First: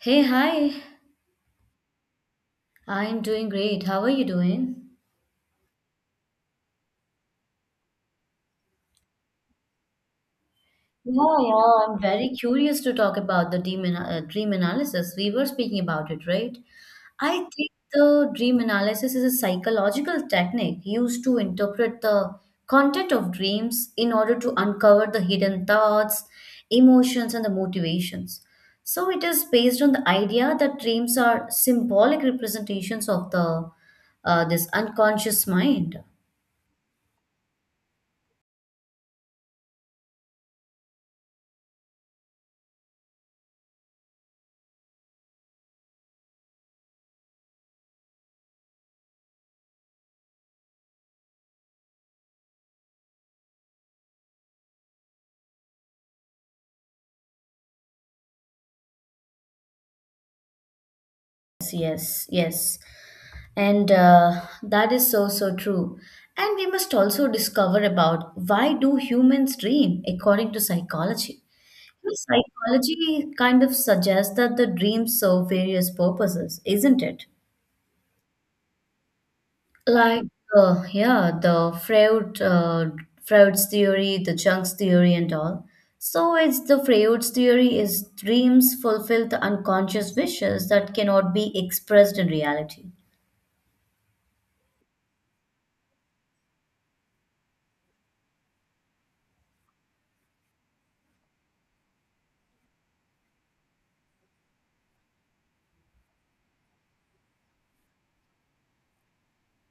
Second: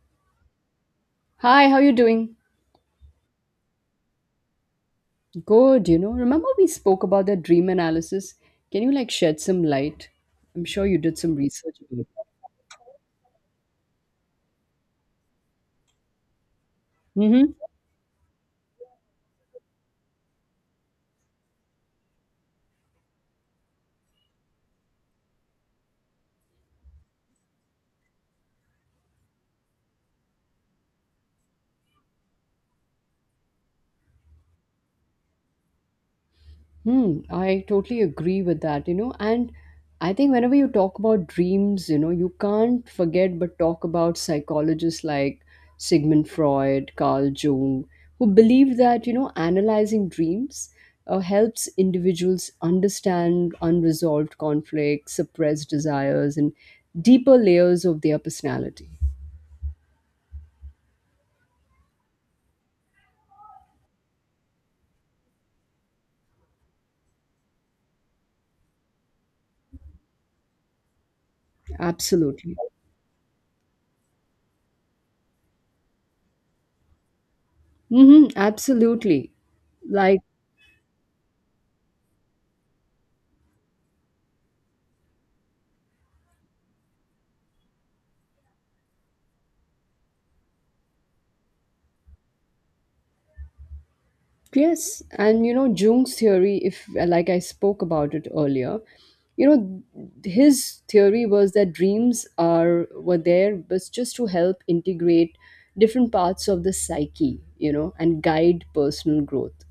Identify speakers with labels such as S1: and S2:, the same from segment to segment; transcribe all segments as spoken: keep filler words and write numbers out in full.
S1: Hey, hi.
S2: Hi, how you doing?
S1: I'm doing great. How are you doing?
S2: Good, you know. Remember we spoke about the dream analysis? Can you like shed some light? I'm sure you did some
S1: Yeah, yeah,
S2: research
S1: I'm
S2: about
S1: very curious to talk about the dream, ana- uh, dream analysis. We were speaking about it, right? I
S2: it.
S1: think the dream analysis is a psychological technique used to interpret the content of dreams in order to uncover the hidden thoughts, emotions, and the motivations. So it is based on the idea that dreams are symbolic representations of the uh, this unconscious mind.
S2: Hmm, I totally agree with that, you know, and I think whenever you talk about dreams, you know, you can't forget but talk about psychologists like Sigmund Freud, Carl Jung, who believed that, you know, analyzing dreams uh, helps individuals understand unresolved conflicts, suppressed desires, and deeper layers of their personality.
S1: Yes, yes, yes. And uh, that is so, so true. And we must also discover about why do humans dream according to psychology.
S2: Absolutely.
S1: Psychology kind of suggests that the dreams serve various purposes, isn't it?
S2: Mm-hmm, absolutely. Like,
S1: Like, uh, yeah, the Freud, uh, Freud's theory, the Jung's theory, and all. So it's the Freud's theory is dreams fulfill the unconscious wishes that cannot be expressed in reality.
S2: yes, and you know Jung's theory, if uh, like I spoke about it earlier, you know his theory was that dreams are were there but just to help integrate different parts of the psyche, you know, and guide personal growth,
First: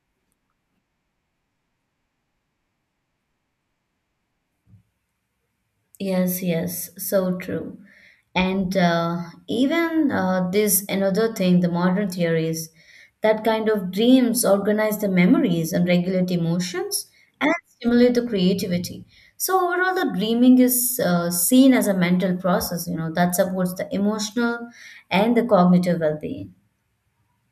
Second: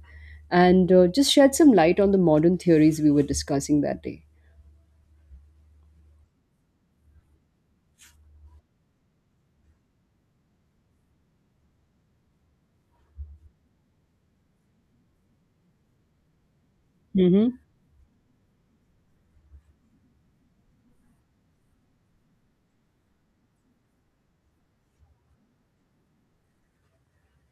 S2: and uh, just shed some light on the modern theories we were discussing that day.
S1: Yes, yes, so true. And uh, even uh, this another thing, the modern theories that kind of dreams organize the memories and regulate emotions
S2: Hmm.
S1: and stimulate the creativity. So overall, the dreaming is uh, seen as a mental process, you know, that supports the emotional and the cognitive well-being.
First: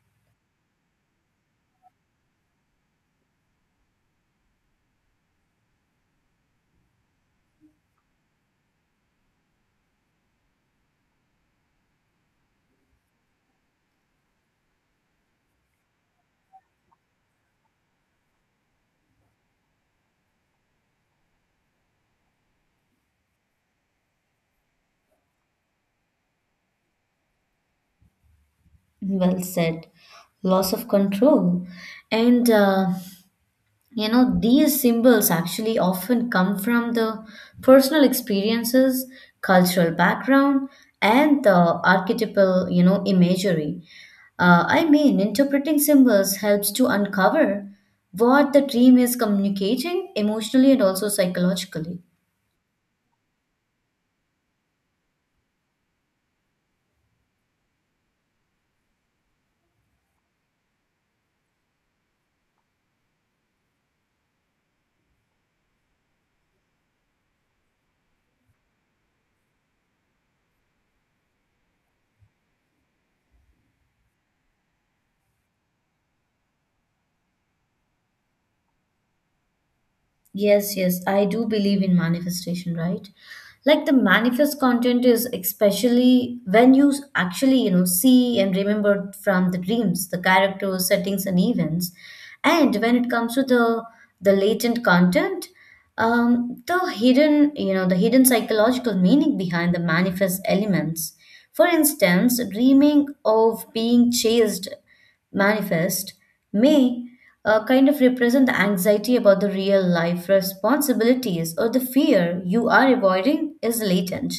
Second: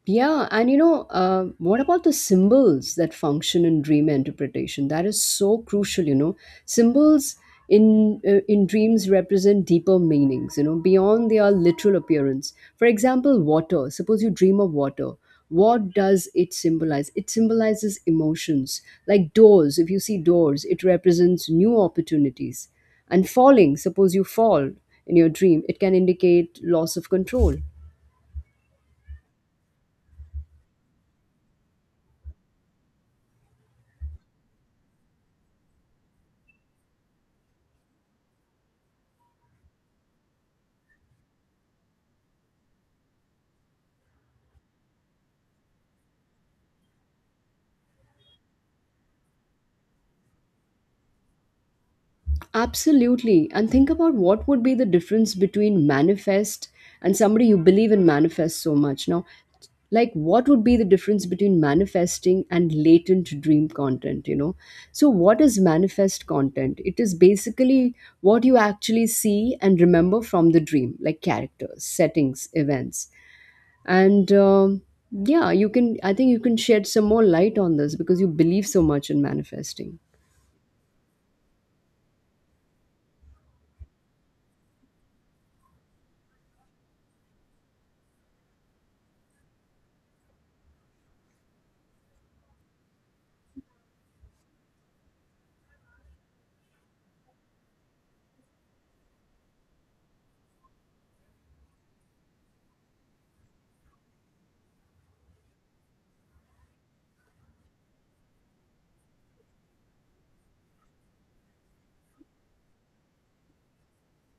S2: Yeah, and you know, uh, what about the symbols that function in dream interpretation? That is so crucial. You know, symbols in uh, in dreams represent deeper meanings, you know, beyond their literal appearance. For example, water. Suppose you dream of water. What does it symbolize? It symbolizes emotions. Like doors, if you see doors, it represents new opportunities. And falling, suppose you fall in your dream, it can indicate loss of control.
S1: Well said. Loss of control. And uh, you know, these symbols actually often come from the personal experiences, cultural background, and the archetypal, you know, imagery. Uh, I mean, interpreting symbols helps to uncover what the dream is communicating emotionally and also psychologically.
S2: Absolutely. And think about what would be the difference between manifest and somebody you believe in manifest so much. Now, like what would be the difference between manifesting and latent dream content, you know? So what is manifest content? It is basically what you actually see and remember from the dream, like characters, settings, events. And um, Yeah, you can I think you can shed some more light on this because you believe so much in manifesting.
S1: Yes, yes, I do believe in manifestation, right? Like the manifest content is especially when you s- actually, you know, see and remember from the dreams, the characters, settings, and events. And when it comes to the the latent content, um, the hidden, you know, the hidden psychological meaning behind the manifest elements. For instance, dreaming of being chased manifest may uh, kind of represent the anxiety about the real life responsibilities, or the fear you are avoiding is latent.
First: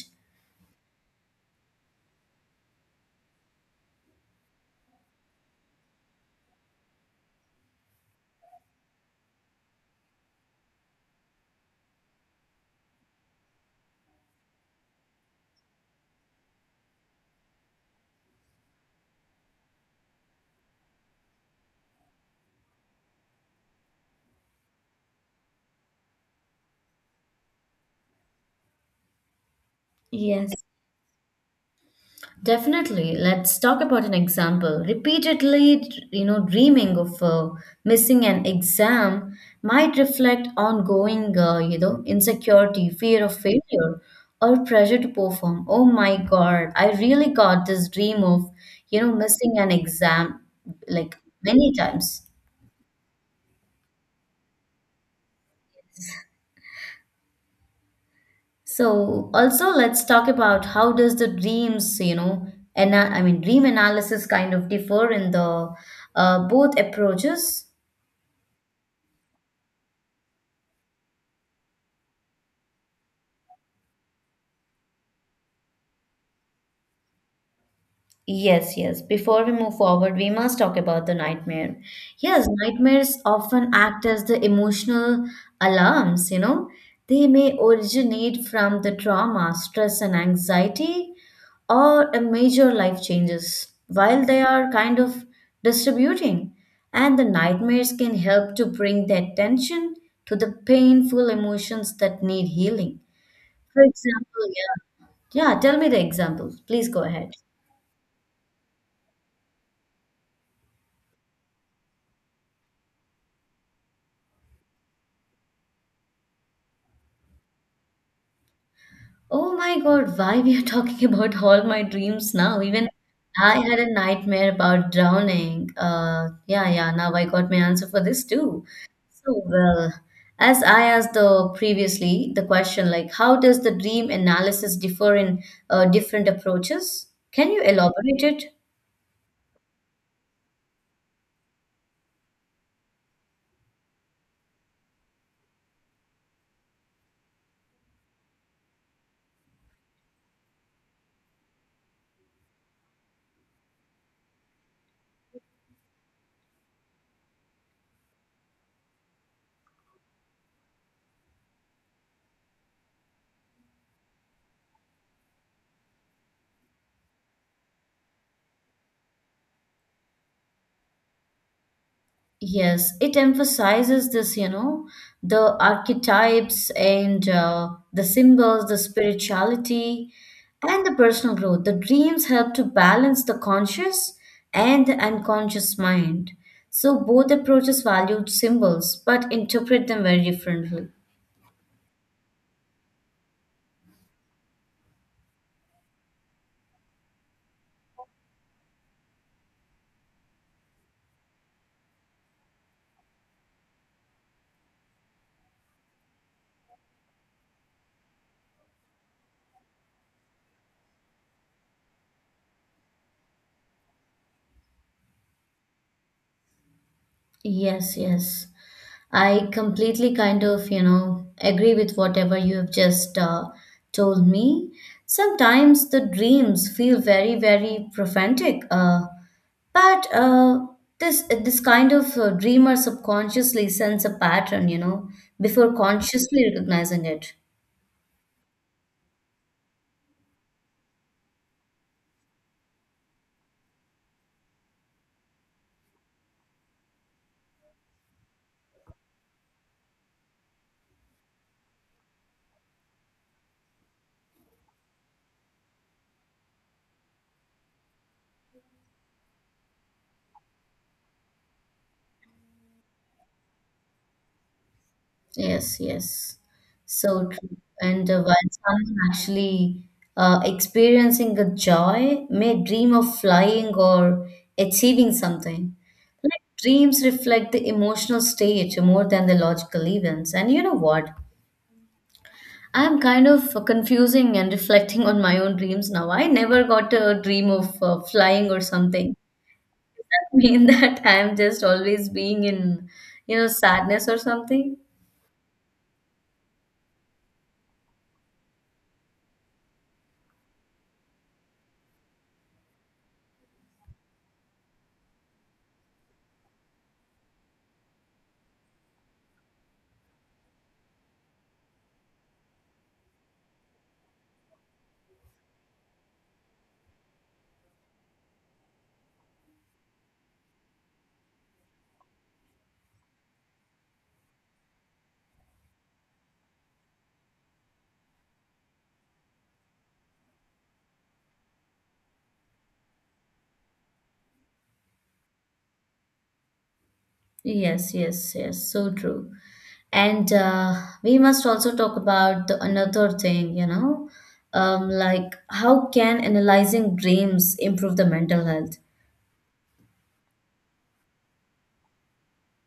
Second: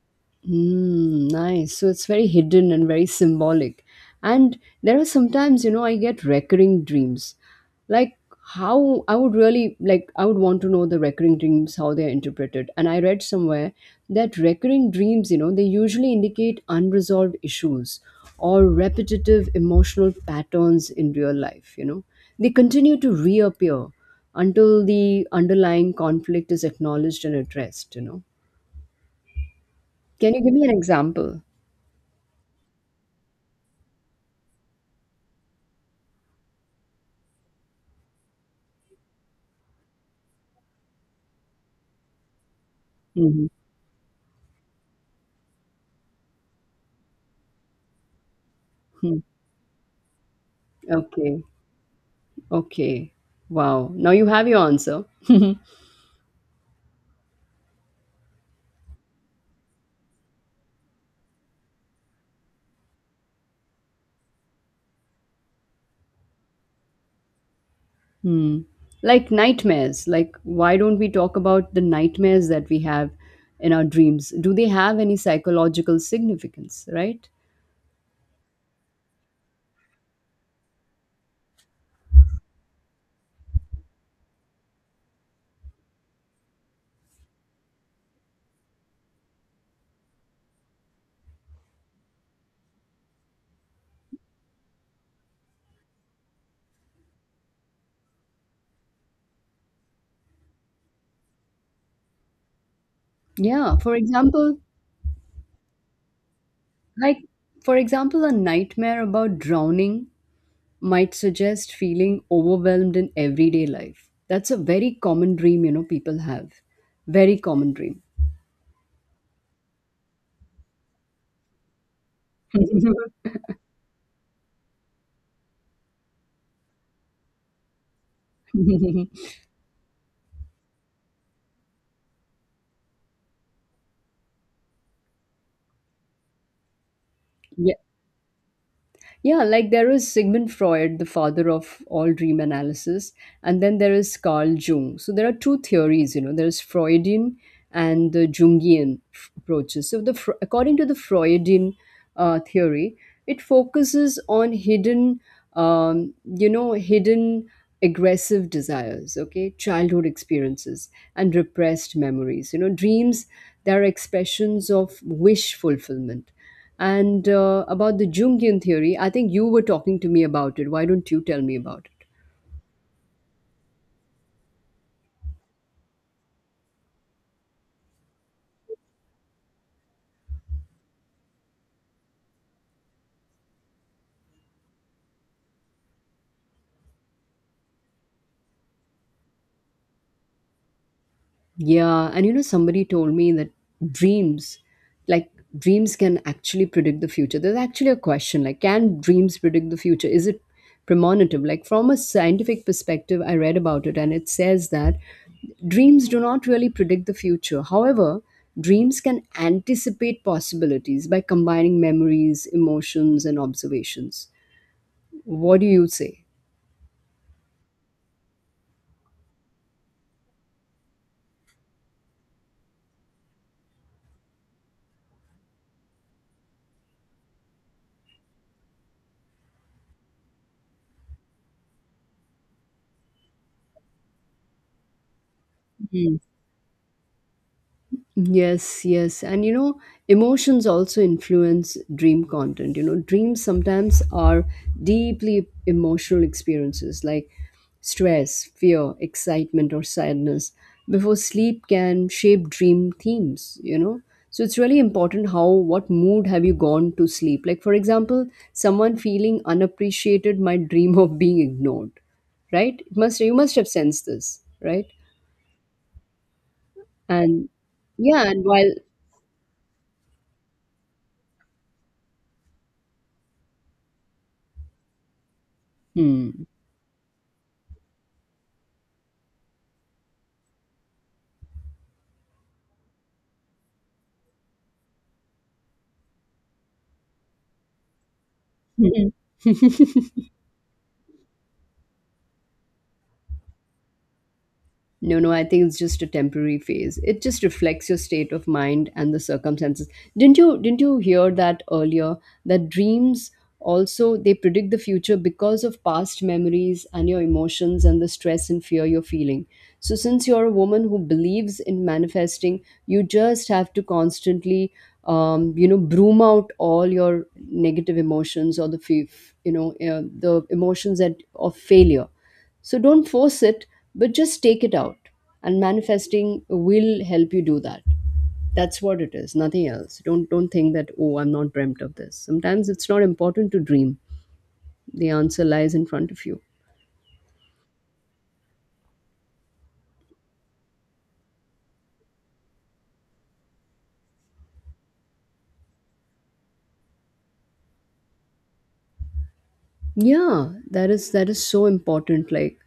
S2: Mm, nice. So it's very hidden and very symbolic. And there are sometimes, you know, I get recurring dreams. Like how I would really like I would want to know the recurring dreams, how they are interpreted. And I read somewhere that recurring dreams, you know, they usually indicate unresolved issues or repetitive emotional patterns in real life, you know. They continue to reappear until the underlying conflict is acknowledged and addressed, you know. Can you
S1: Yes.
S2: give me an example?
S1: Definitely. Let's talk about an example. Repeatedly, you know, dreaming of uh, missing an exam might reflect ongoing, uh, you know, insecurity, fear of
S2: Mhm.
S1: failure, or pressure to perform. Oh my God, I really got this dream of, you know,
S2: Hmm.
S1: missing an exam like
S2: Okay,
S1: many times.
S2: okay. Wow. Now you have your answer.
S1: So also let's talk about how does the dreams, you know, and I mean dream analysis kind of differ in the uh, both approaches.
S2: Hmm. Like nightmares. Like, why don't we talk about the nightmares that we have in our dreams? Do they have any psychological significance, right?
S1: Yes, yes. Before we move forward, we must talk about the nightmare. Yes, nightmares often act as the emotional alarms, you know. They may originate from the trauma, stress, and anxiety, or a major life changes while they are kind of distributing. And the nightmares can help to bring the attention to the painful emotions that need healing.
S2: Yeah.
S1: For
S2: For
S1: example,
S2: example,
S1: yeah. Yeah, tell me the example. Please go
S2: like,
S1: ahead.
S2: for example, a nightmare about drowning might suggest feeling overwhelmed in everyday life. That's a very common dream, you know, people have. Very common dream.
S1: Oh my God, why we are talking about all my dreams now? Even I had a nightmare about drowning. Uh, yeah, yeah, now I got my answer for this too. So, well, as I asked the previously the question, like how does the dream analysis differ in uh, different approaches? Can you
S2: Yeah.
S1: elaborate it?
S2: Yeah, like there is Sigmund Freud, the father of all dream analysis, and then there is Carl Jung. So there are two theories, you know, there's Freudian and the Jungian f- approaches. So the Fr- according to the Freudian uh, theory, it focuses on hidden um, you know, hidden aggressive desires, okay, childhood experiences and repressed memories, you know, dreams, they're expressions of wish fulfillment. And uh, about the Jungian theory, I think you were talking to me about it. Why don't you tell me about it?
S1: Yes, it emphasizes this, you know, the archetypes and uh, the symbols, the spirituality, and the personal growth. The dreams help to balance the conscious and the unconscious mind. So both approaches valued symbols, but interpret them very differently.
S2: Yeah, and you know, somebody told me that dreams, like dreams can actually predict the future. There's actually a question like, can dreams predict the future? Is it premonitive? Like, from a scientific perspective, I read about it and it says that dreams do not really predict the future. However, dreams can anticipate possibilities by combining memories, emotions, and observations. What do you say?
S1: Yes, yes. I completely kind of, you know, agree with whatever you have just uh, told me. Sometimes the dreams feel very, very prophetic, uh, but uh, this this kind of uh, dreamer subconsciously sense a pattern, you know, before consciously recognizing it.
S2: Yes, yes. And you know, emotions also influence dream content. You know, dreams sometimes are deeply emotional experiences like stress, fear, excitement, or sadness before sleep can shape dream themes, you know. So it's really important how, what mood have you gone to sleep? Like, for example, someone feeling unappreciated might dream of being ignored, right? It must, you must have sensed this, right?
S1: Yes, yes, so
S2: And
S1: true. And uh,
S2: yeah, and
S1: while
S2: while,
S1: some actually uh, experiencing a joy may dream of flying or achieving something.
S2: hmm.
S1: Like dreams reflect the emotional state more than the logical events. And you know what? I'm kind of confusing and reflecting on my own dreams now. I never got a dream of uh, flying or something. Does that mean that I'm just always being in, you know, sadness or something?
S2: No, no, I think it's just a temporary phase. It just reflects your state of mind and the circumstances. Didn't you didn't you hear that earlier that dreams also they predict the future because of past memories and your emotions and the stress and fear you're feeling. So since you're a woman who believes in manifesting, you just have to constantly um, you know broom out all your negative emotions or the fe- you know uh, the emotions that of failure. So don't force it, but just take it out. And manifesting will help you do that. That's what it is, nothing else. Don't don't think that, oh, I'm not dreamt of this. Sometimes it's not important to dream. The answer lies in front of you.
S1: Yes, yes, yes, so true. And uh, we must also talk about the another thing, you know, um, like how can analyzing dreams improve the mental health?
S2: Yeah, that is that is so important. Like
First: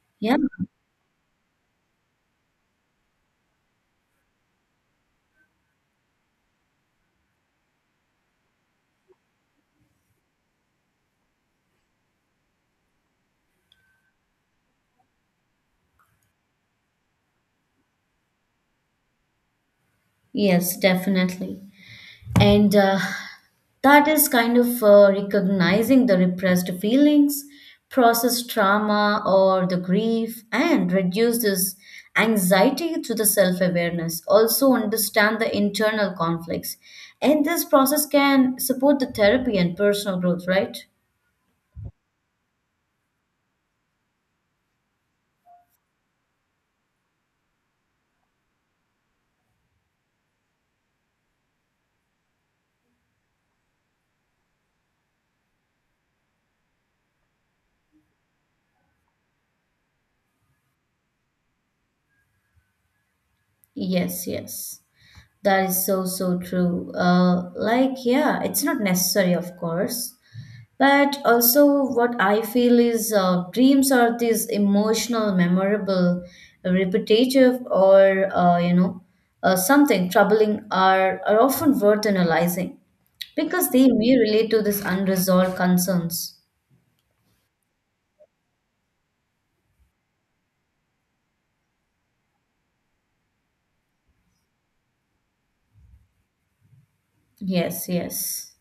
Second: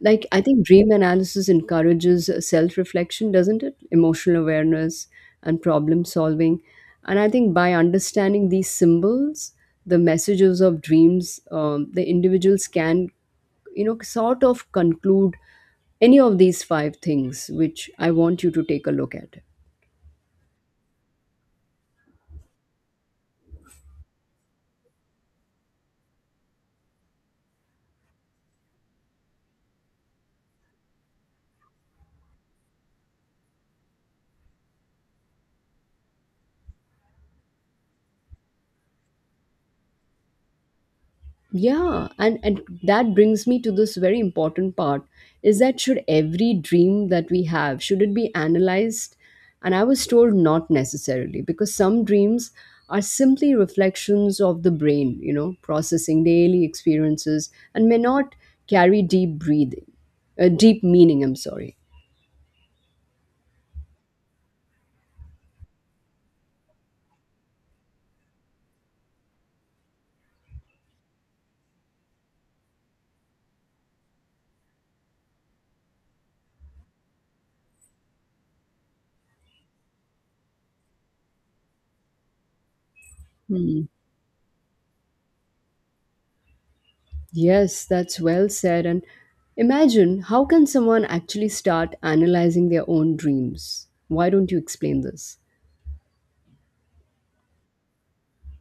S2: like
S1: Yeah,
S2: I think dream analysis encourages self-reflection, doesn't it? Emotional awareness and problem solving. And I think by understanding these symbols, the messages of dreams, um, the individuals can, you know, sort of conclude any of these five things, which I want you to take a look at.
S1: yes, definitely. And uh, that is kind of uh, recognizing the repressed feelings, process trauma or the grief, and reduce this anxiety through the self-awareness, also understand the internal conflicts, and this process can support the therapy and personal growth, right?
S2: Yeah, and, and that brings me to this very important part is that should every dream that we have, should it be analyzed? And I was told not necessarily, because some dreams are simply reflections of the brain, you know, processing daily experiences and may not carry deep breathing, uh, deep meaning, I'm sorry.
S1: Yes, yes, that is so, so true, uh, like, yeah, it's not necessary, of course. But also, what I feel is uh, dreams are these emotional, memorable, uh, repetitive, or uh, you know, uh, something troubling are are often worth analyzing because they
S2: Hmm.
S1: may relate to these unresolved concerns.
S2: Yes, that's well said. And imagine how can someone actually start analyzing their own dreams? Why don't you explain this?
S1: Yes, yes.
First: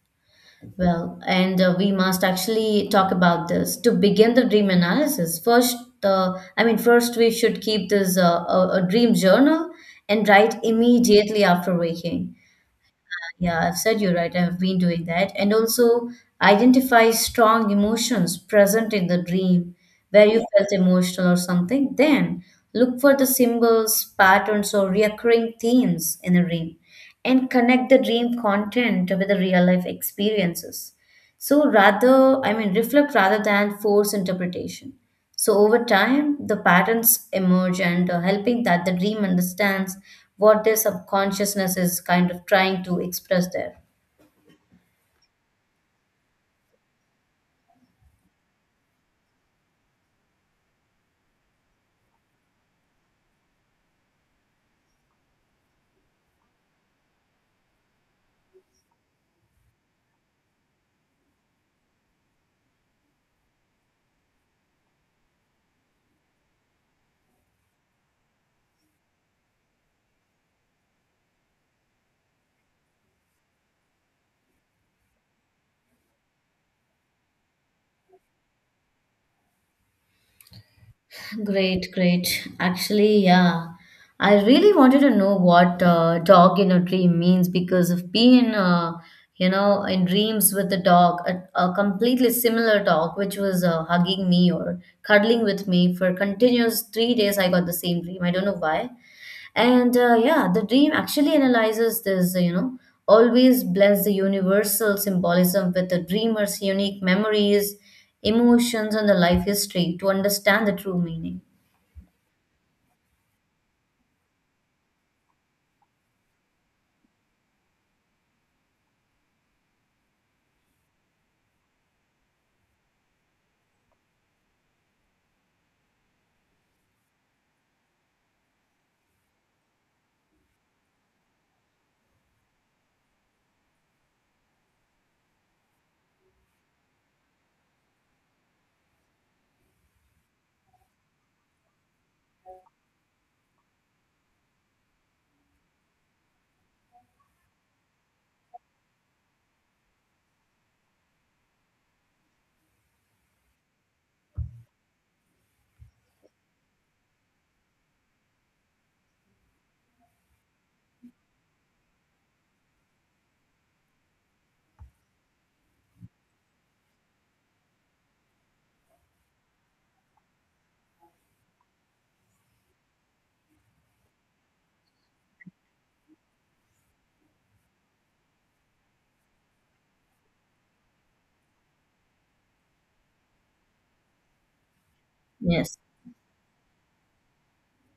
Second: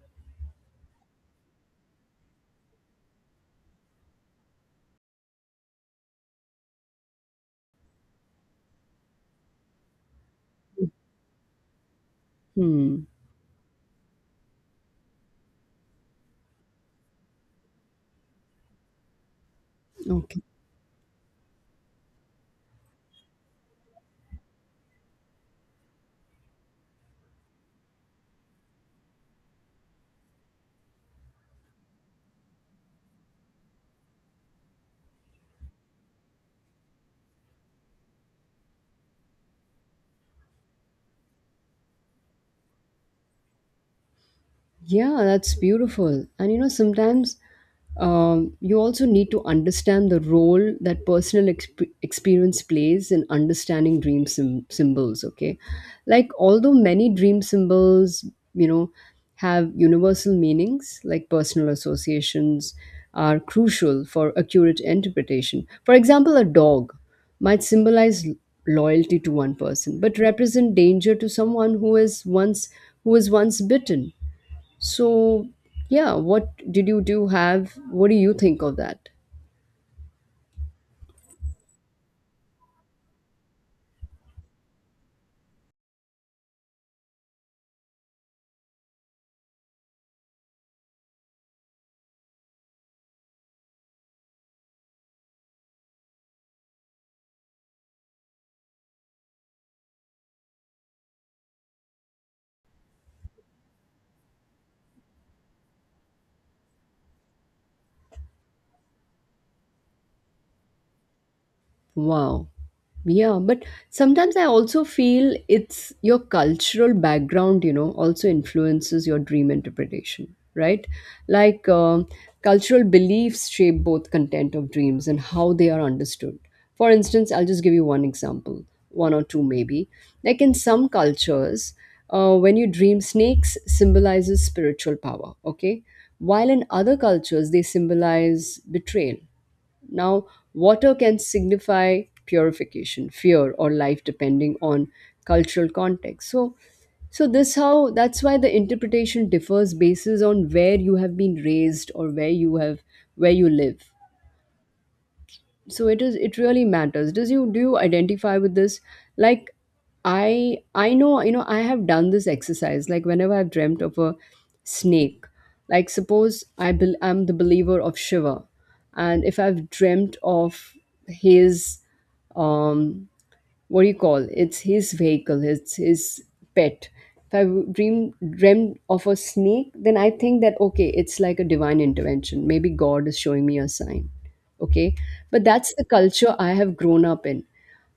S1: Well, and uh, we must actually talk about this to begin the dream analysis. First, uh, I mean, first we should keep this uh, a, a dream journal and write immediately after waking.
S2: Hmm.
S1: Yeah, I've said you're right. I've been doing that. And also identify strong emotions present in the dream where
S2: Okay.
S1: you felt emotional or something. Then look for the symbols, patterns, or recurring themes in the dream and connect the dream content with the real life experiences. So rather, I mean, reflect rather than force interpretation. So over time, the patterns emerge and uh, helping that the dream understands what their subconsciousness is kind of trying to express there.
S2: Yeah, that's beautiful. And you know, sometimes um, you also need to understand the role that personal exp- experience plays in understanding dream sym symbols, okay? Like although many dream symbols, you know, have universal meanings, like personal associations are crucial for accurate interpretation. For example, a dog might symbolize loyalty to one person but represent danger to someone who is once who was once bitten. So, yeah, what did you do have? What do you think of that?
S1: Great, great. Actually, yeah. I really wanted to know what uh, dog in a dream means because of being, uh, you know, in dreams with a dog, a, a completely similar dog, which was uh, hugging me or cuddling with me for continuous three days. I got the same dream. I don't know why. And uh, yeah, the dream actually analyzes this, you know, always blends the universal symbolism with the dreamer's unique memories, emotions, and the life history to understand the true meaning.
S2: Wow. Yeah, but sometimes I also feel it's your cultural background, you know, also influences your dream interpretation, right? Like um, cultural beliefs shape both content of dreams and how they are understood. For instance, I'll just give you one example, one or two maybe. Like in some cultures, uh, when you dream, snakes symbolizes spiritual power, okay? While in other cultures, they symbolize betrayal. Now, water can signify purification, fear, or life, depending on cultural context. So, so this how that's why the interpretation differs basis on where you have been raised or where you have where you live. So it is, it really matters. Does you do you identify with this? Like i i know, you know, I have done this exercise. Like whenever I've dreamt of a snake, like suppose i bel I'm the believer of Shiva, and if I've dreamt of his, um what do you call, it's his vehicle, it's his pet, if i dream dreamt of a snake, then I think that, okay, it's like a divine intervention, maybe God is showing me a sign, okay? But that's
S1: Yes.
S2: the culture I have grown up in.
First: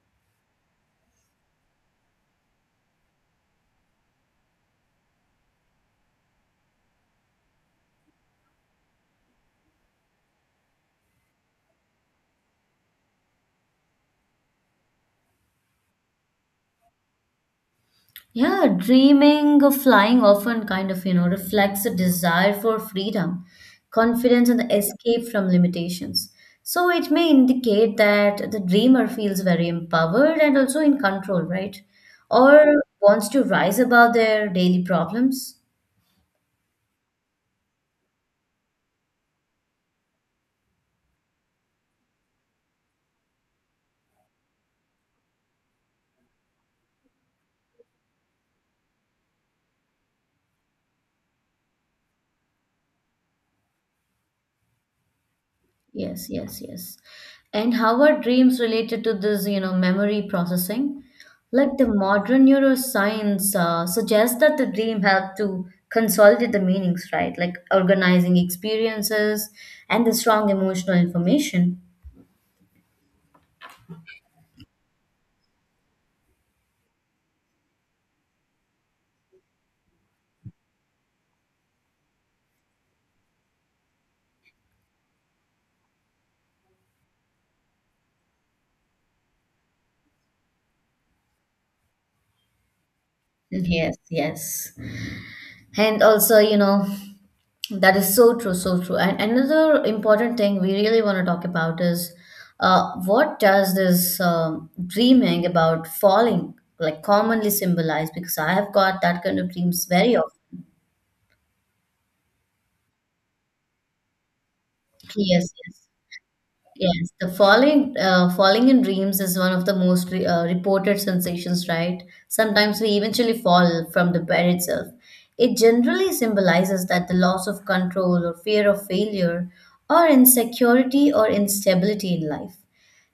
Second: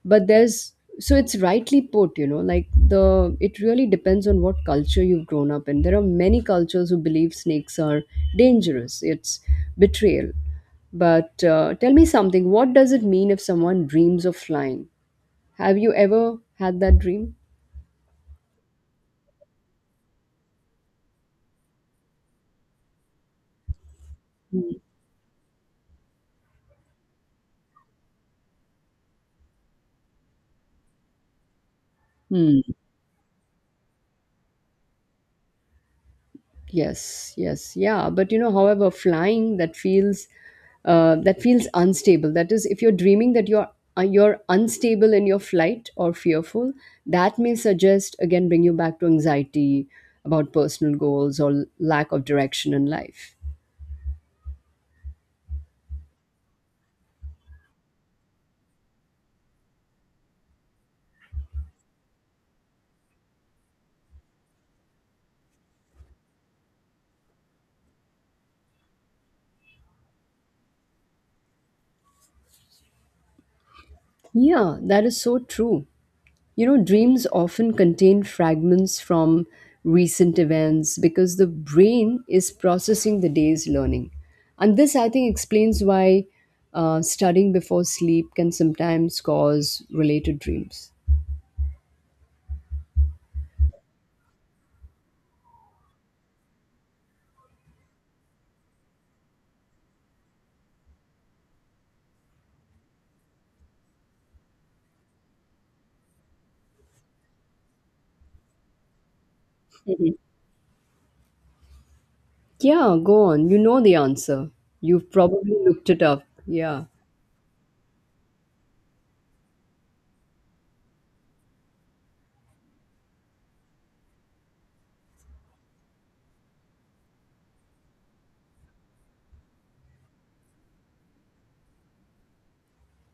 S2: But there's, so it's rightly put, you know, like the it really depends on what culture you've grown up in. There are many cultures who believe snakes are dangerous, it's betrayal. But uh, tell me something, what does it mean if someone dreams of flying? Have you ever had that dream?
S1: Yeah, dreaming of flying often kind of, you know, reflects a desire for freedom, confidence, and the escape from limitations. So it may indicate that the dreamer feels very empowered and also in control, right?
S2: Hmm.
S1: Or wants to rise above their daily problems.
S2: Yes, yes, yeah. But you know, however, flying that feels uh, that feels unstable. That is, if you're dreaming that you're uh, you're unstable in your flight or fearful, that may suggest again bring you back to anxiety about personal goals or lack of direction in life.
S1: Yes, yes, yes. And how are dreams related to this, you know, memory processing? Like the modern neuroscience uh, suggests that the dream help to consolidate the meanings, right? Like organizing experiences and the strong emotional information.
S2: Yeah, that is so true. You know, dreams often contain fragments from recent events because the brain is processing the day's learning. And this, I think, explains why uh, studying before sleep can sometimes cause related dreams.
S1: Yes, yes. And also, you know, that is so true, so true. And another important thing we really want to talk about is uh, what does this um, dreaming about falling like commonly symbolize? Because I have got that kind of dreams very often.
S2: Yeah, go on. You know the answer. You've
S1: Yes,
S2: probably
S1: yes.
S2: looked it up. Yeah.
S1: Yes, the falling uh, falling in dreams is one of the most re- uh, reported sensations, right? Sometimes we eventually fall from the bed itself. It generally symbolizes that the loss of control or fear of failure or insecurity or instability in life.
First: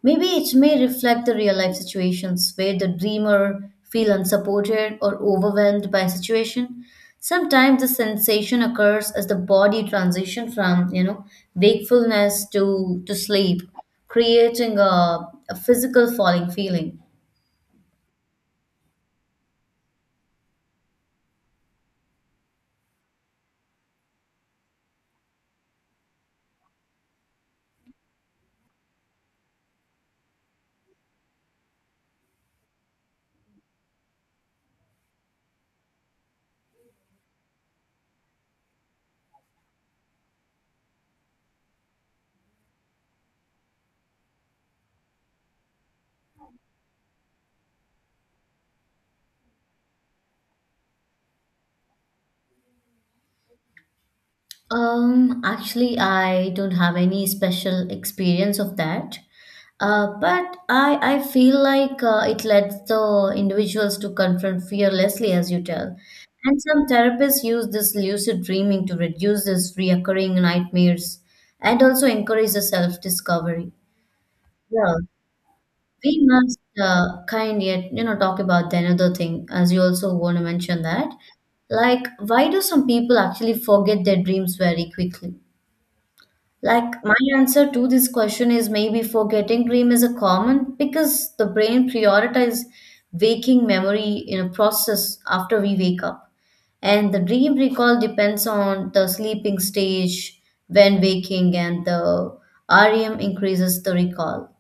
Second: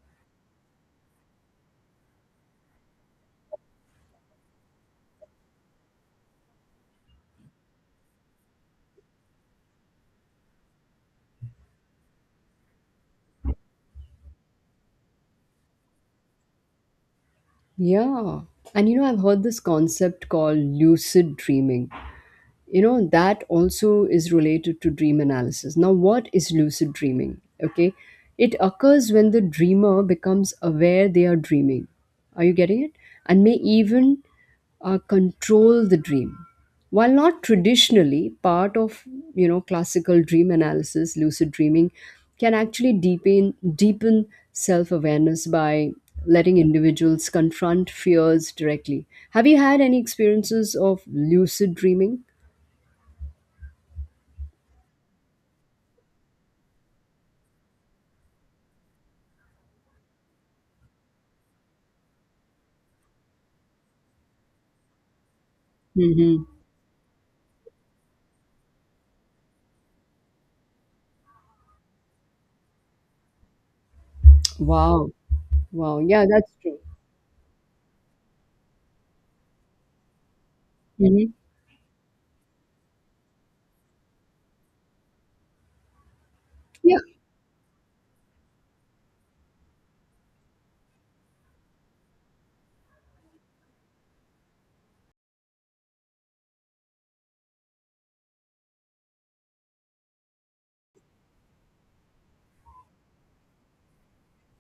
S1: Maybe it may reflect the real life situations where the dreamer feel unsupported or overwhelmed by a situation. Sometimes the sensation occurs as the body transition from, you know, wakefulness to to sleep, creating a, a physical falling feeling.
S2: Yeah. And you know, I've heard this concept called lucid dreaming, you know, that also is related to dream analysis. Now what is lucid dreaming? Okay, it occurs when the dreamer becomes aware they are dreaming, are you getting it, and may even uh, control the dream. While not traditionally part of, you know, classical dream analysis, lucid dreaming can actually deepen deepen self-awareness by letting individuals confront fears directly. Have you had any experiences of lucid dreaming?
S1: Um, actually, I don't have any special experience of that. Uh, but I, I feel like uh, it lets the individuals to confront fearlessly, as you tell.
S2: Mhm.
S1: And some therapists use this lucid dreaming to reduce this reoccurring nightmares and also encourage the self-discovery. Yeah,
S2: Wow. Wow.
S1: we
S2: Yeah, that's
S1: must
S2: true.
S1: uh, kind yet, you know, talk about the another thing, as you also want to mention that.
S2: Mhm.
S1: Like, why do some people actually forget their dreams very quickly?
S2: Yeah.
S1: Like my answer to this question is maybe forgetting dream is a common because the brain prioritizes waking memory in a process after we wake up. And the dream recall depends on the sleeping stage when waking and the R E M increases the recall.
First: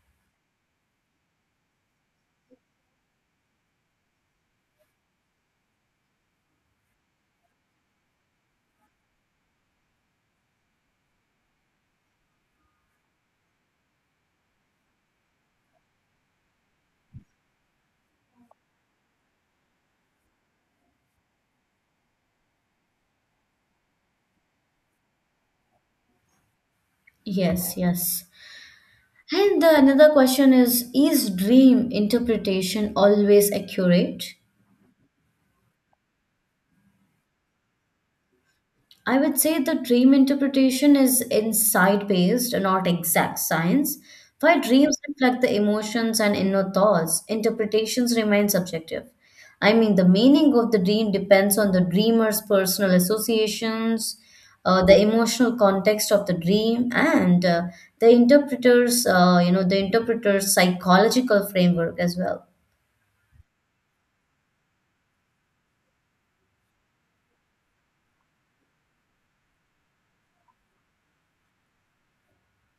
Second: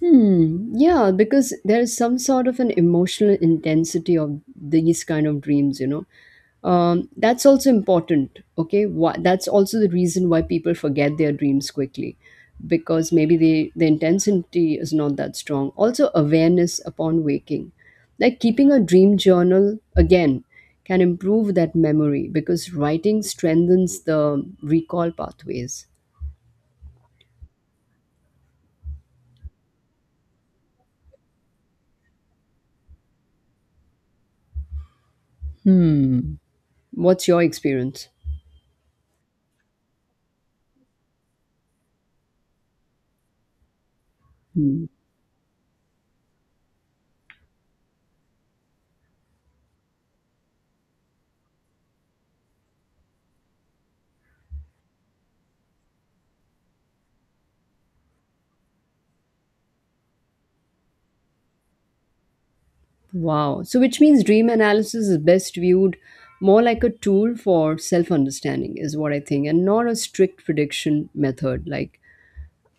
S2: Hmm. Yeah, because there is some sort of an emotional intensity of these kind of dreams, you know. Um, that's also important. Okay. Why, that's also the reason why people forget their dreams quickly, because maybe the, the intensity is not that strong. Also, awareness upon waking. Like keeping a dream journal, again, can improve that memory because writing strengthens the recall pathways.
S1: Yes, yes. And the another question is Is dream interpretation always accurate?
S2: Hmm. What's your experience?
S1: I would say the dream interpretation is insight based, not exact science. While
S2: Hmm.
S1: dreams reflect the emotions and inner thoughts, interpretations remain subjective. I mean, the meaning of the dream depends on the dreamer's personal associations, uh, the emotional context of the dream, and uh, the interpreter's, uh, you know, the interpreter's psychological framework as well.
S2: Wow. So, which means dream analysis is best viewed more like a tool for self understanding, is what I think, and not a strict prediction method like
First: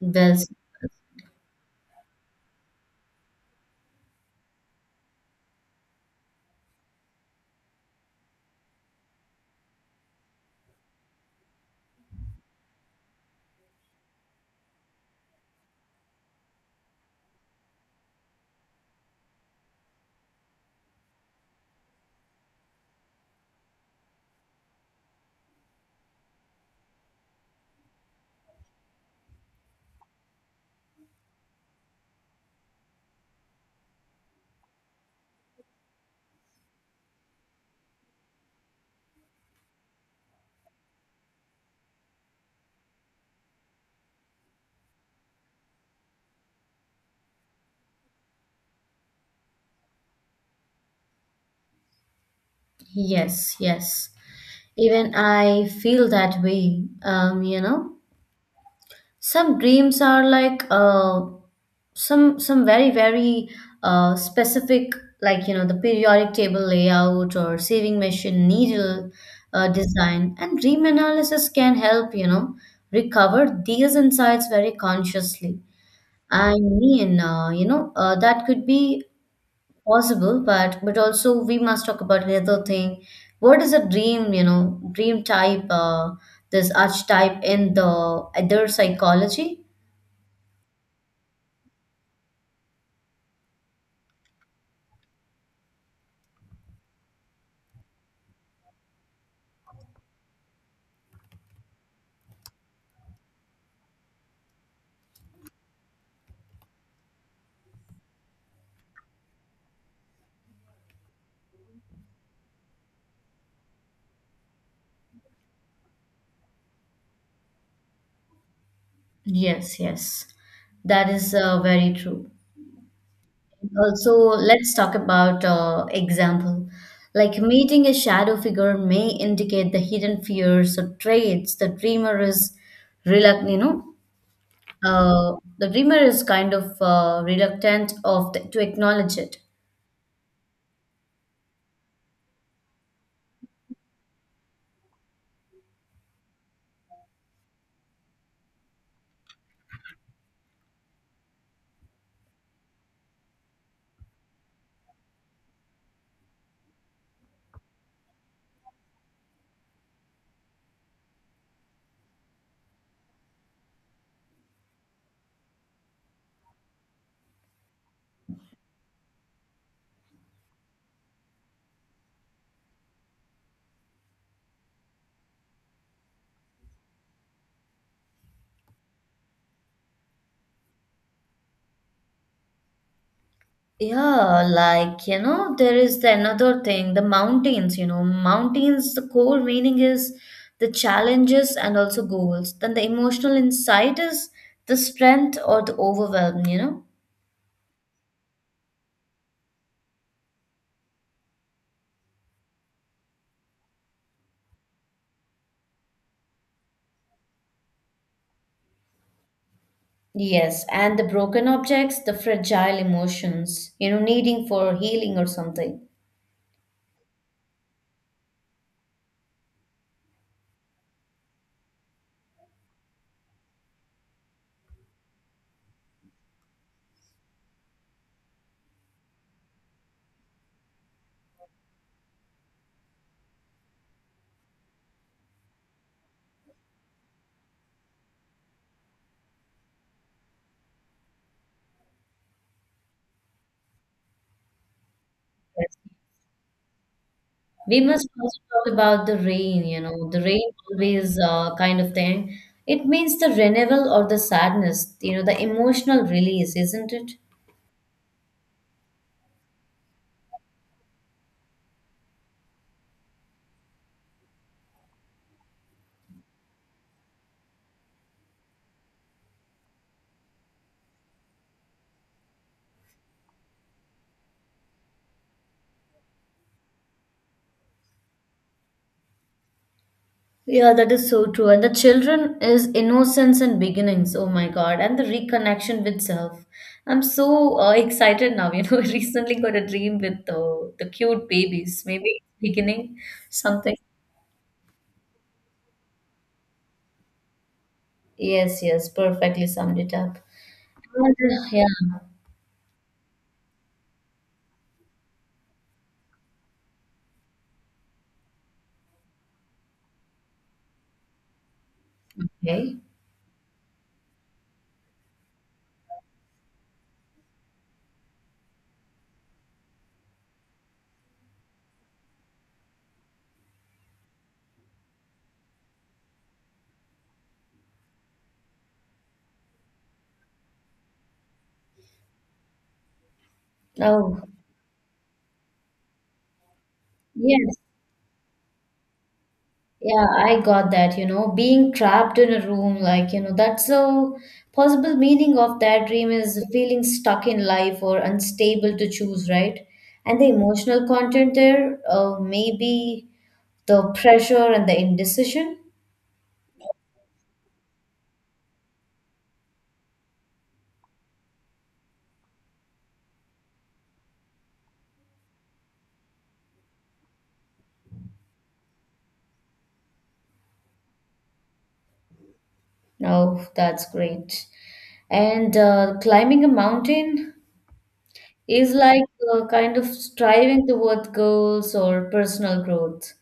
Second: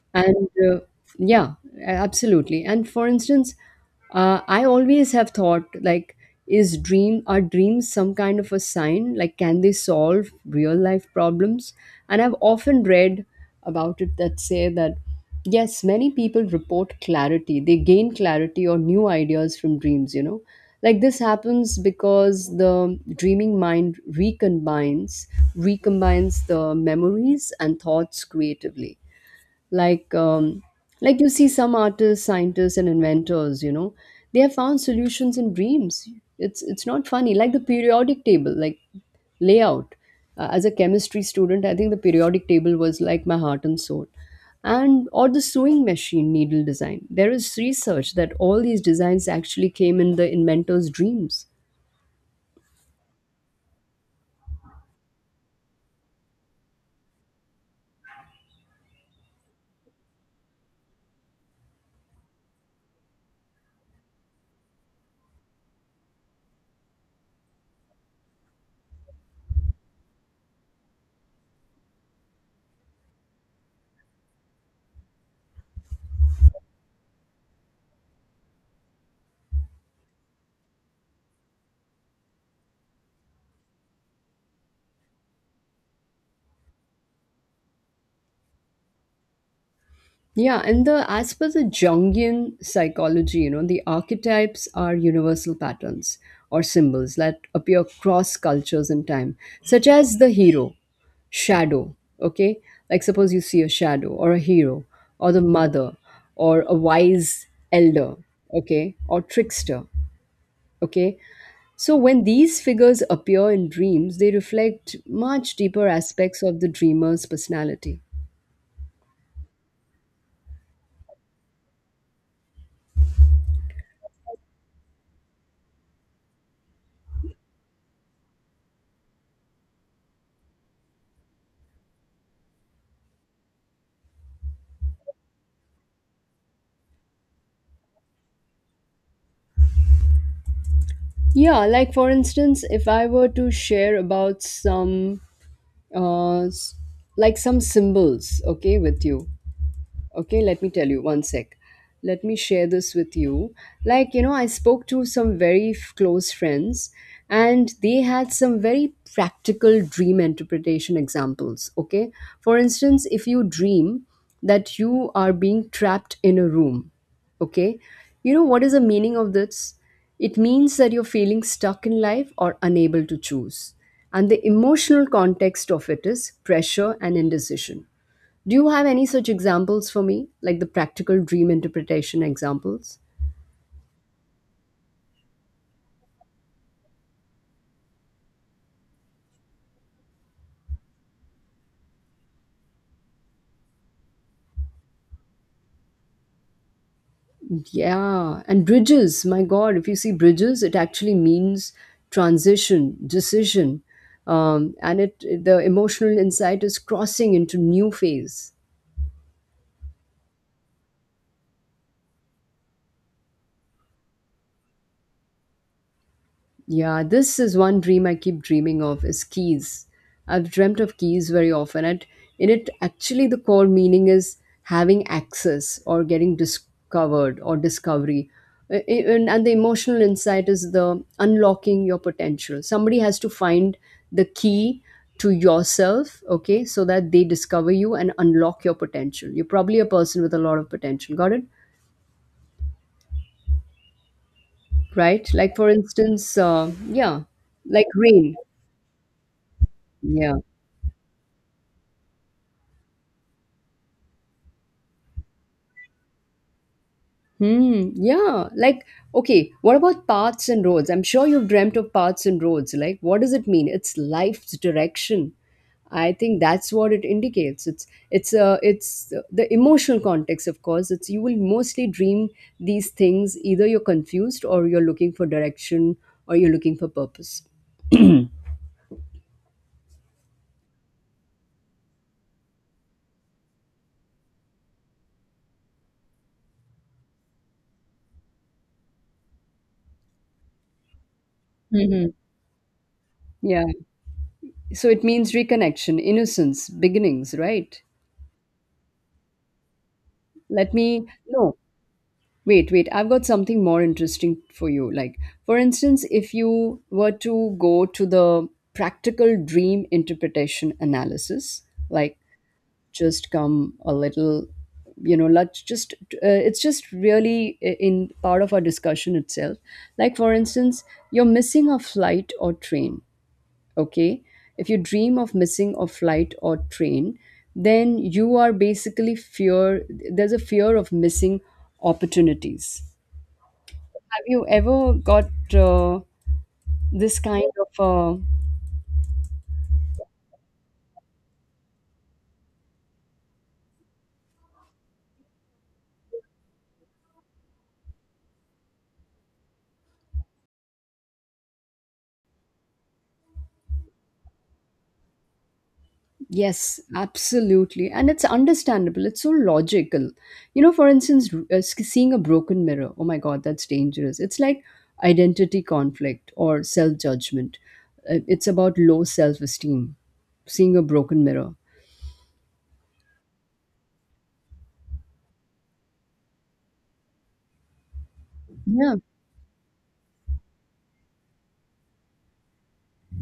S1: Well,
S2: and uh, yeah, absolutely. And for instance, uh, I always have thought like is dream are dreams some kind of a sign, like can they solve real life problems? And I've often read about it that say that yes, many people report clarity, they gain clarity or new ideas from dreams you know Like this happens because the dreaming mind recombines recombines the memories and thoughts creatively. like um, like you see some artists, scientists and inventors, you know, they have found solutions in dreams. It's it's not funny, like the periodic table, like layout. Uh, as a chemistry student, I think the periodic table was like my heart and soul. And or the sewing machine needle design, there is research that all these designs actually came in the inventor's dreams.
S1: yes, yes. Even I feel that way, um, you know, some dreams are like uh, some some very, very uh, specific, like, you know, the periodic table layout or sewing machine needle uh, design, and dream analysis can help, you know, recover these insights very consciously. i mean uh, you know uh, that could be possible, but but also we must talk about another thing. What is a dream, you know, dream type, uh, this archetype in the other psychology?
S2: Yeah, and the as per the Jungian psychology, you know, the archetypes are universal patterns or symbols that appear across cultures and time, such as the hero, shadow, okay? Like suppose you see a shadow or a hero or the mother or a wise elder, okay, or trickster, okay? So when these figures appear in dreams, they reflect much deeper aspects of the dreamer's personality.
S1: Yes, yes, that is uh, very true. Also, let's talk about uh, example. Like meeting a shadow figure may indicate the hidden fears or traits the dreamer is reluctant, you know, uh, the dreamer is kind of uh, reluctant of to acknowledge it.
S2: Yeah, like for instance, if I were to share about some, uh, s- like some symbols, okay, with you. Okay, let me tell you one sec. Let me share this with you. Like, you know, I spoke to some very f- close friends and they had some very practical dream interpretation examples. Okay. For instance, if you dream that you are being trapped in a room, okay, you know what is the meaning of this? It means that you're feeling stuck in life or unable to choose. And the emotional context of it is pressure and indecision. Do you have any such examples for me, like the practical dream interpretation examples?
S1: Yeah, like you know, there is the another thing, the mountains, you know, mountains, the core meaning is the challenges and also goals. Then the emotional insight is the strength or the overwhelm, you know.
S2: Yeah, and bridges, my God, if you see bridges, it actually means transition, decision, um, and it the emotional insight is crossing into new phase.
S1: Yes, and the broken objects, the fragile emotions, you know, needing for healing or something.
S2: Yeah, this is one dream I keep dreaming of is keys. I've dreamt of keys very often, and in it actually the core meaning is having access or getting discovered or discovery. Uh, uh, And, and the emotional insight is the unlocking your potential. Somebody has to find the key to yourself, okay, so that they discover you and unlock your potential. You're probably a person with a lot of potential. Got it? Right? Like for
S1: Yes.
S2: instance, uh, yeah,
S1: We
S2: like
S1: must
S2: rain.
S1: also talk about the rain, you know, the
S2: Yeah.
S1: rain always uh, kind of thing. It means the renewal or the sadness, you know, the emotional release, isn't it?
S2: Hmm. Yeah. Like, okay, what about paths and roads? I'm sure you've dreamt of paths and roads. Like, what does it mean? It's life's direction. I think that's what it indicates. It's it's uh, it's the emotional context, of course. It's you will mostly dream these things. Either you're confused, or you're looking for direction, or you're looking for purpose.
S1: Yeah, that is so true. And the children is innocence and beginnings. Oh my God. And the reconnection with self. I'm so uh, excited now. You know, I recently got a dream with uh, the cute babies.
S2: Hmm.
S1: Maybe beginning
S2: Yeah.
S1: something.
S2: So it means reconnection, innocence, beginnings, right?
S1: Yes, yes. Perfectly summed it up.
S2: Let me
S1: And, uh,
S2: know.
S1: yeah.
S2: Wait, wait, I've got something more interesting for you. Like, for instance, if you were to go to the practical dream interpretation analysis, like
S1: Okay.
S2: just come a little, you know, let's just, uh, it's just really i- in part of our discussion itself. Like, for instance, you're missing a flight or train, okay? If you dream of missing a flight or train, then you are basically fear, there's a fear of missing opportunities.
S1: Oh,
S2: Have you ever got uh, this kind
S1: yes.
S2: of uh,
S1: Yeah, I got that, you know, being trapped in a room, like, you know, that's a possible meaning of that dream is feeling stuck in life or unstable to choose, right? And the emotional content there, uh, maybe the pressure and the indecision.
S2: Yes, absolutely. And it's understandable. It's so logical. You know, for instance, r- uh, sk- seeing a broken mirror. Oh my God, that's dangerous. It's like identity conflict or self-judgment. Uh, It's about low self-esteem, seeing a broken mirror.
S1: Oh, that's great. And uh, climbing a mountain is
S2: Yeah.
S1: like uh, kind of striving towards goals or personal growth.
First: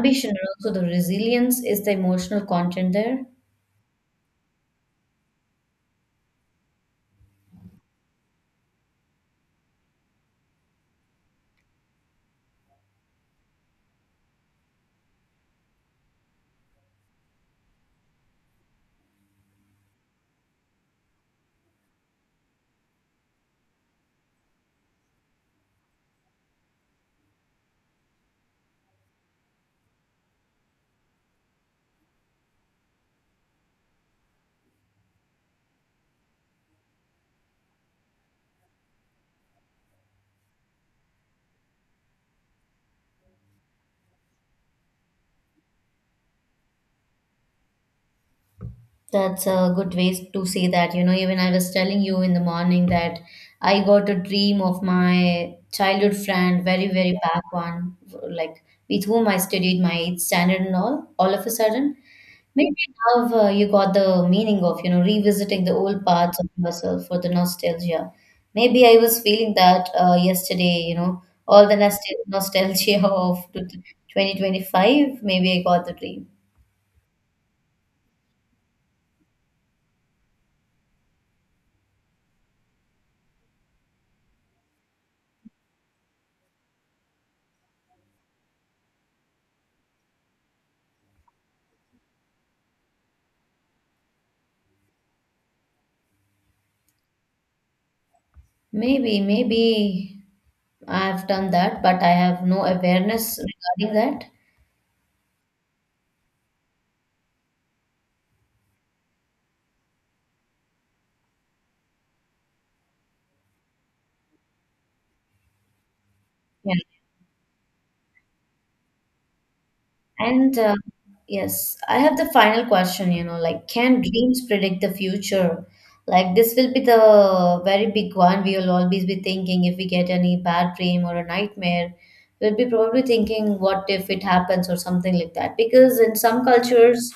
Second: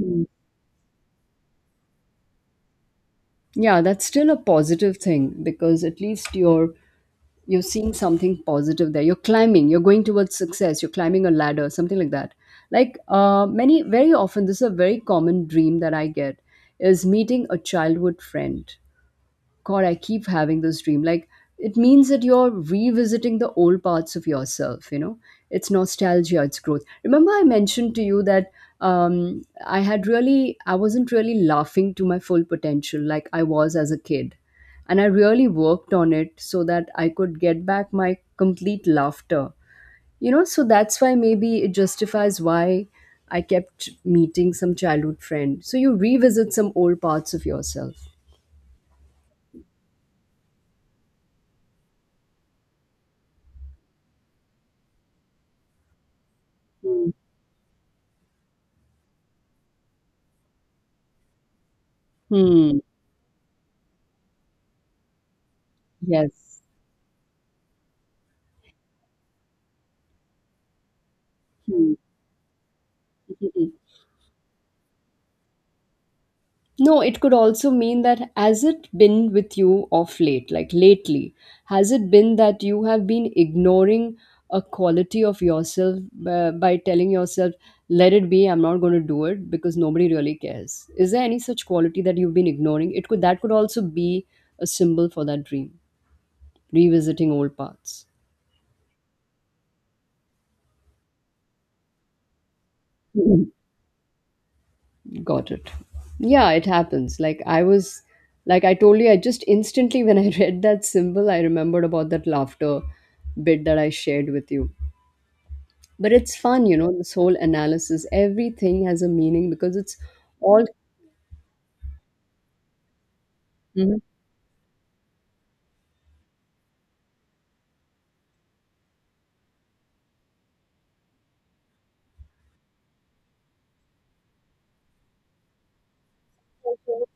S2: Mm.
S1: and also the resilience is the emotional content there.
S2: Yeah, that's still a positive thing because at least you're you're seeing something positive there, you're climbing, you're going towards success, you're climbing a ladder, something like that. Like uh, many, very often this is a very common dream that I get is meeting a childhood friend. God, I keep having this dream. Like, it means that you're revisiting the old parts of yourself, you know? It's nostalgia, it's growth. Remember, I mentioned to you that um, I had really, I wasn't really laughing to my full potential like I was as a kid. And I really worked on it so that I could get back my complete laughter, you know? So that's why maybe it justifies why I kept meeting some childhood friend. So you revisit some old parts of yourself.
S1: That's a good way to say that. You know, even I was telling you in the morning that I got a dream of my childhood friend, very,
S2: Hmm.
S1: very back one, like with whom I studied my eighth standard and all. All of a sudden, maybe
S2: Hmm.
S1: now uh, you got the meaning of, you know, revisiting the old parts of
S2: Yes.
S1: yourself for the nostalgia. Maybe I was feeling that uh, yesterday, you know, all the
S2: Hmm.
S1: nostal- nostalgia of
S2: Mhm.
S1: twenty twenty-five. Maybe I got the dream.
S2: No, it could also mean that has it been with you of late, like lately, has it been that you have been ignoring a quality of yourself uh, by telling yourself, let it be, I'm not going to do it because nobody really cares? Is there any such quality that you've been ignoring? It could that could also be a symbol for that dream, revisiting old paths.
S1: Maybe, maybe. I've done that, but I have no awareness regarding that.
S2: Got it. Yeah, it happens. Like I was like I told you, I just instantly when I read that symbol, I remembered about that laughter bit that I shared with you. But it's fun,
S1: Yeah.
S2: you know, this whole analysis. Everything has a meaning because it's
S1: And
S2: all.
S1: uh, yes, I have the final question, you know, like
S2: Mhm.
S1: can dreams predict the future? Like this will be the very big one. We will always be thinking if we get any bad dream or a nightmare, we'll be probably thinking what if it happens or something like that. Because in some cultures,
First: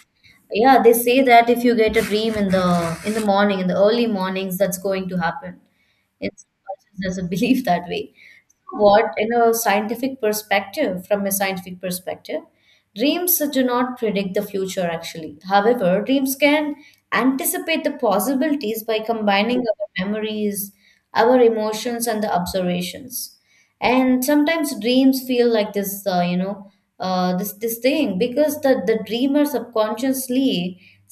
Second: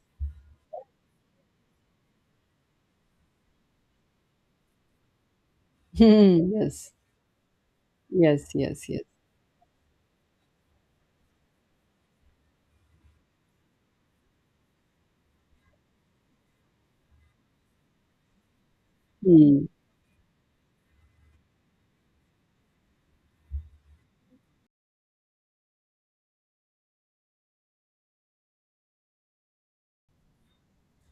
S1: yeah, they say that if you get a dream in the in the morning, in the early mornings, that's going to happen. It's
S2: Hmm, yes.
S1: there's a belief that way.
S2: Yes, yes, yes.
S1: What in a scientific perspective, from a scientific perspective, dreams do not predict the future actually. However, dreams can anticipate the possibilities by combining
S2: Hmm.
S1: our memories, our emotions and the observations. And sometimes dreams feel like this, uh, you know, uh, this this thing because the the dreamer subconsciously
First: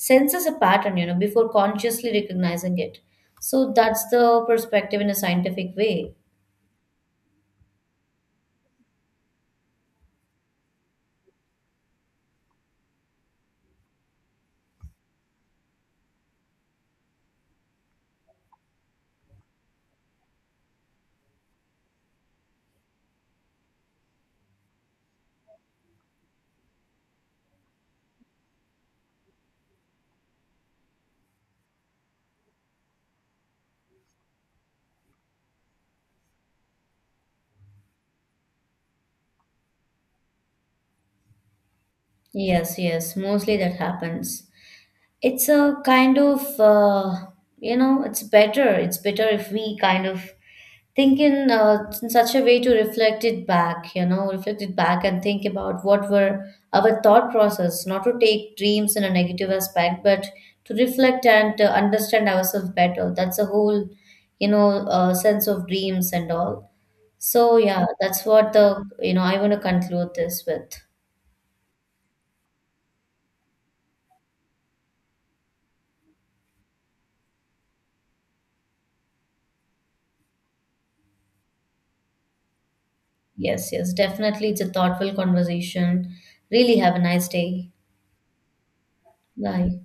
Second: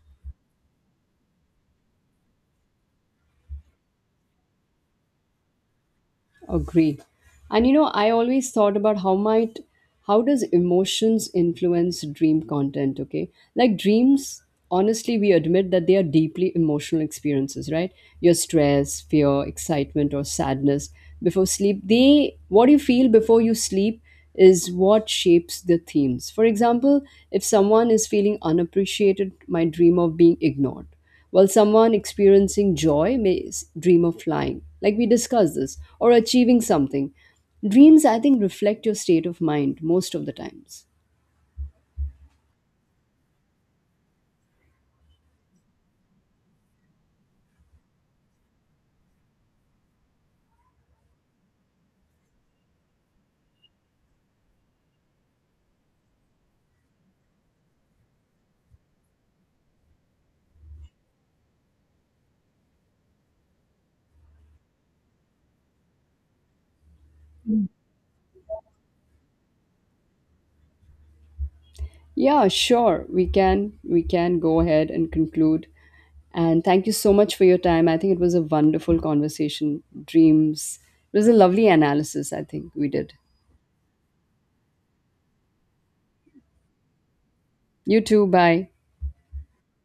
S1: senses a pattern, you know, before consciously recognizing it. So that's the perspective in a scientific way.
S2: Agree. And you know, I always thought about how might how does emotions influence dream content, okay? Like dreams, honestly, we admit that they are deeply emotional experiences, right? Your stress, fear, excitement or sadness before sleep, they what you feel before you sleep is what shapes the themes. For example, if someone is feeling unappreciated, might dream of being ignored, while someone experiencing joy may s- dream of flying like we discussed this or achieving something. Dreams I think reflect your state of mind most of the times.
S1: Yes, yes, mostly that happens. It's a kind of, uh, you know, it's better. It's better if we kind of think in, uh, in such a way to reflect it back, you know, reflect it back and think about what were our thought process, not to take dreams in a negative aspect, but to reflect and uh, understand ourselves better. That's a whole, you know, uh, sense of dreams and all. So, yeah, that's what the, you know, I want to conclude this with.
S2: Yeah, sure, we can, we can go ahead and conclude. And thank you so much for your time, I think it was a wonderful conversation. Dreams, it was a lovely analysis I think we did.
S1: Yes, yes, definitely. It's a thoughtful conversation. Really have a nice day.
S2: You too, bye.
S1: Bye.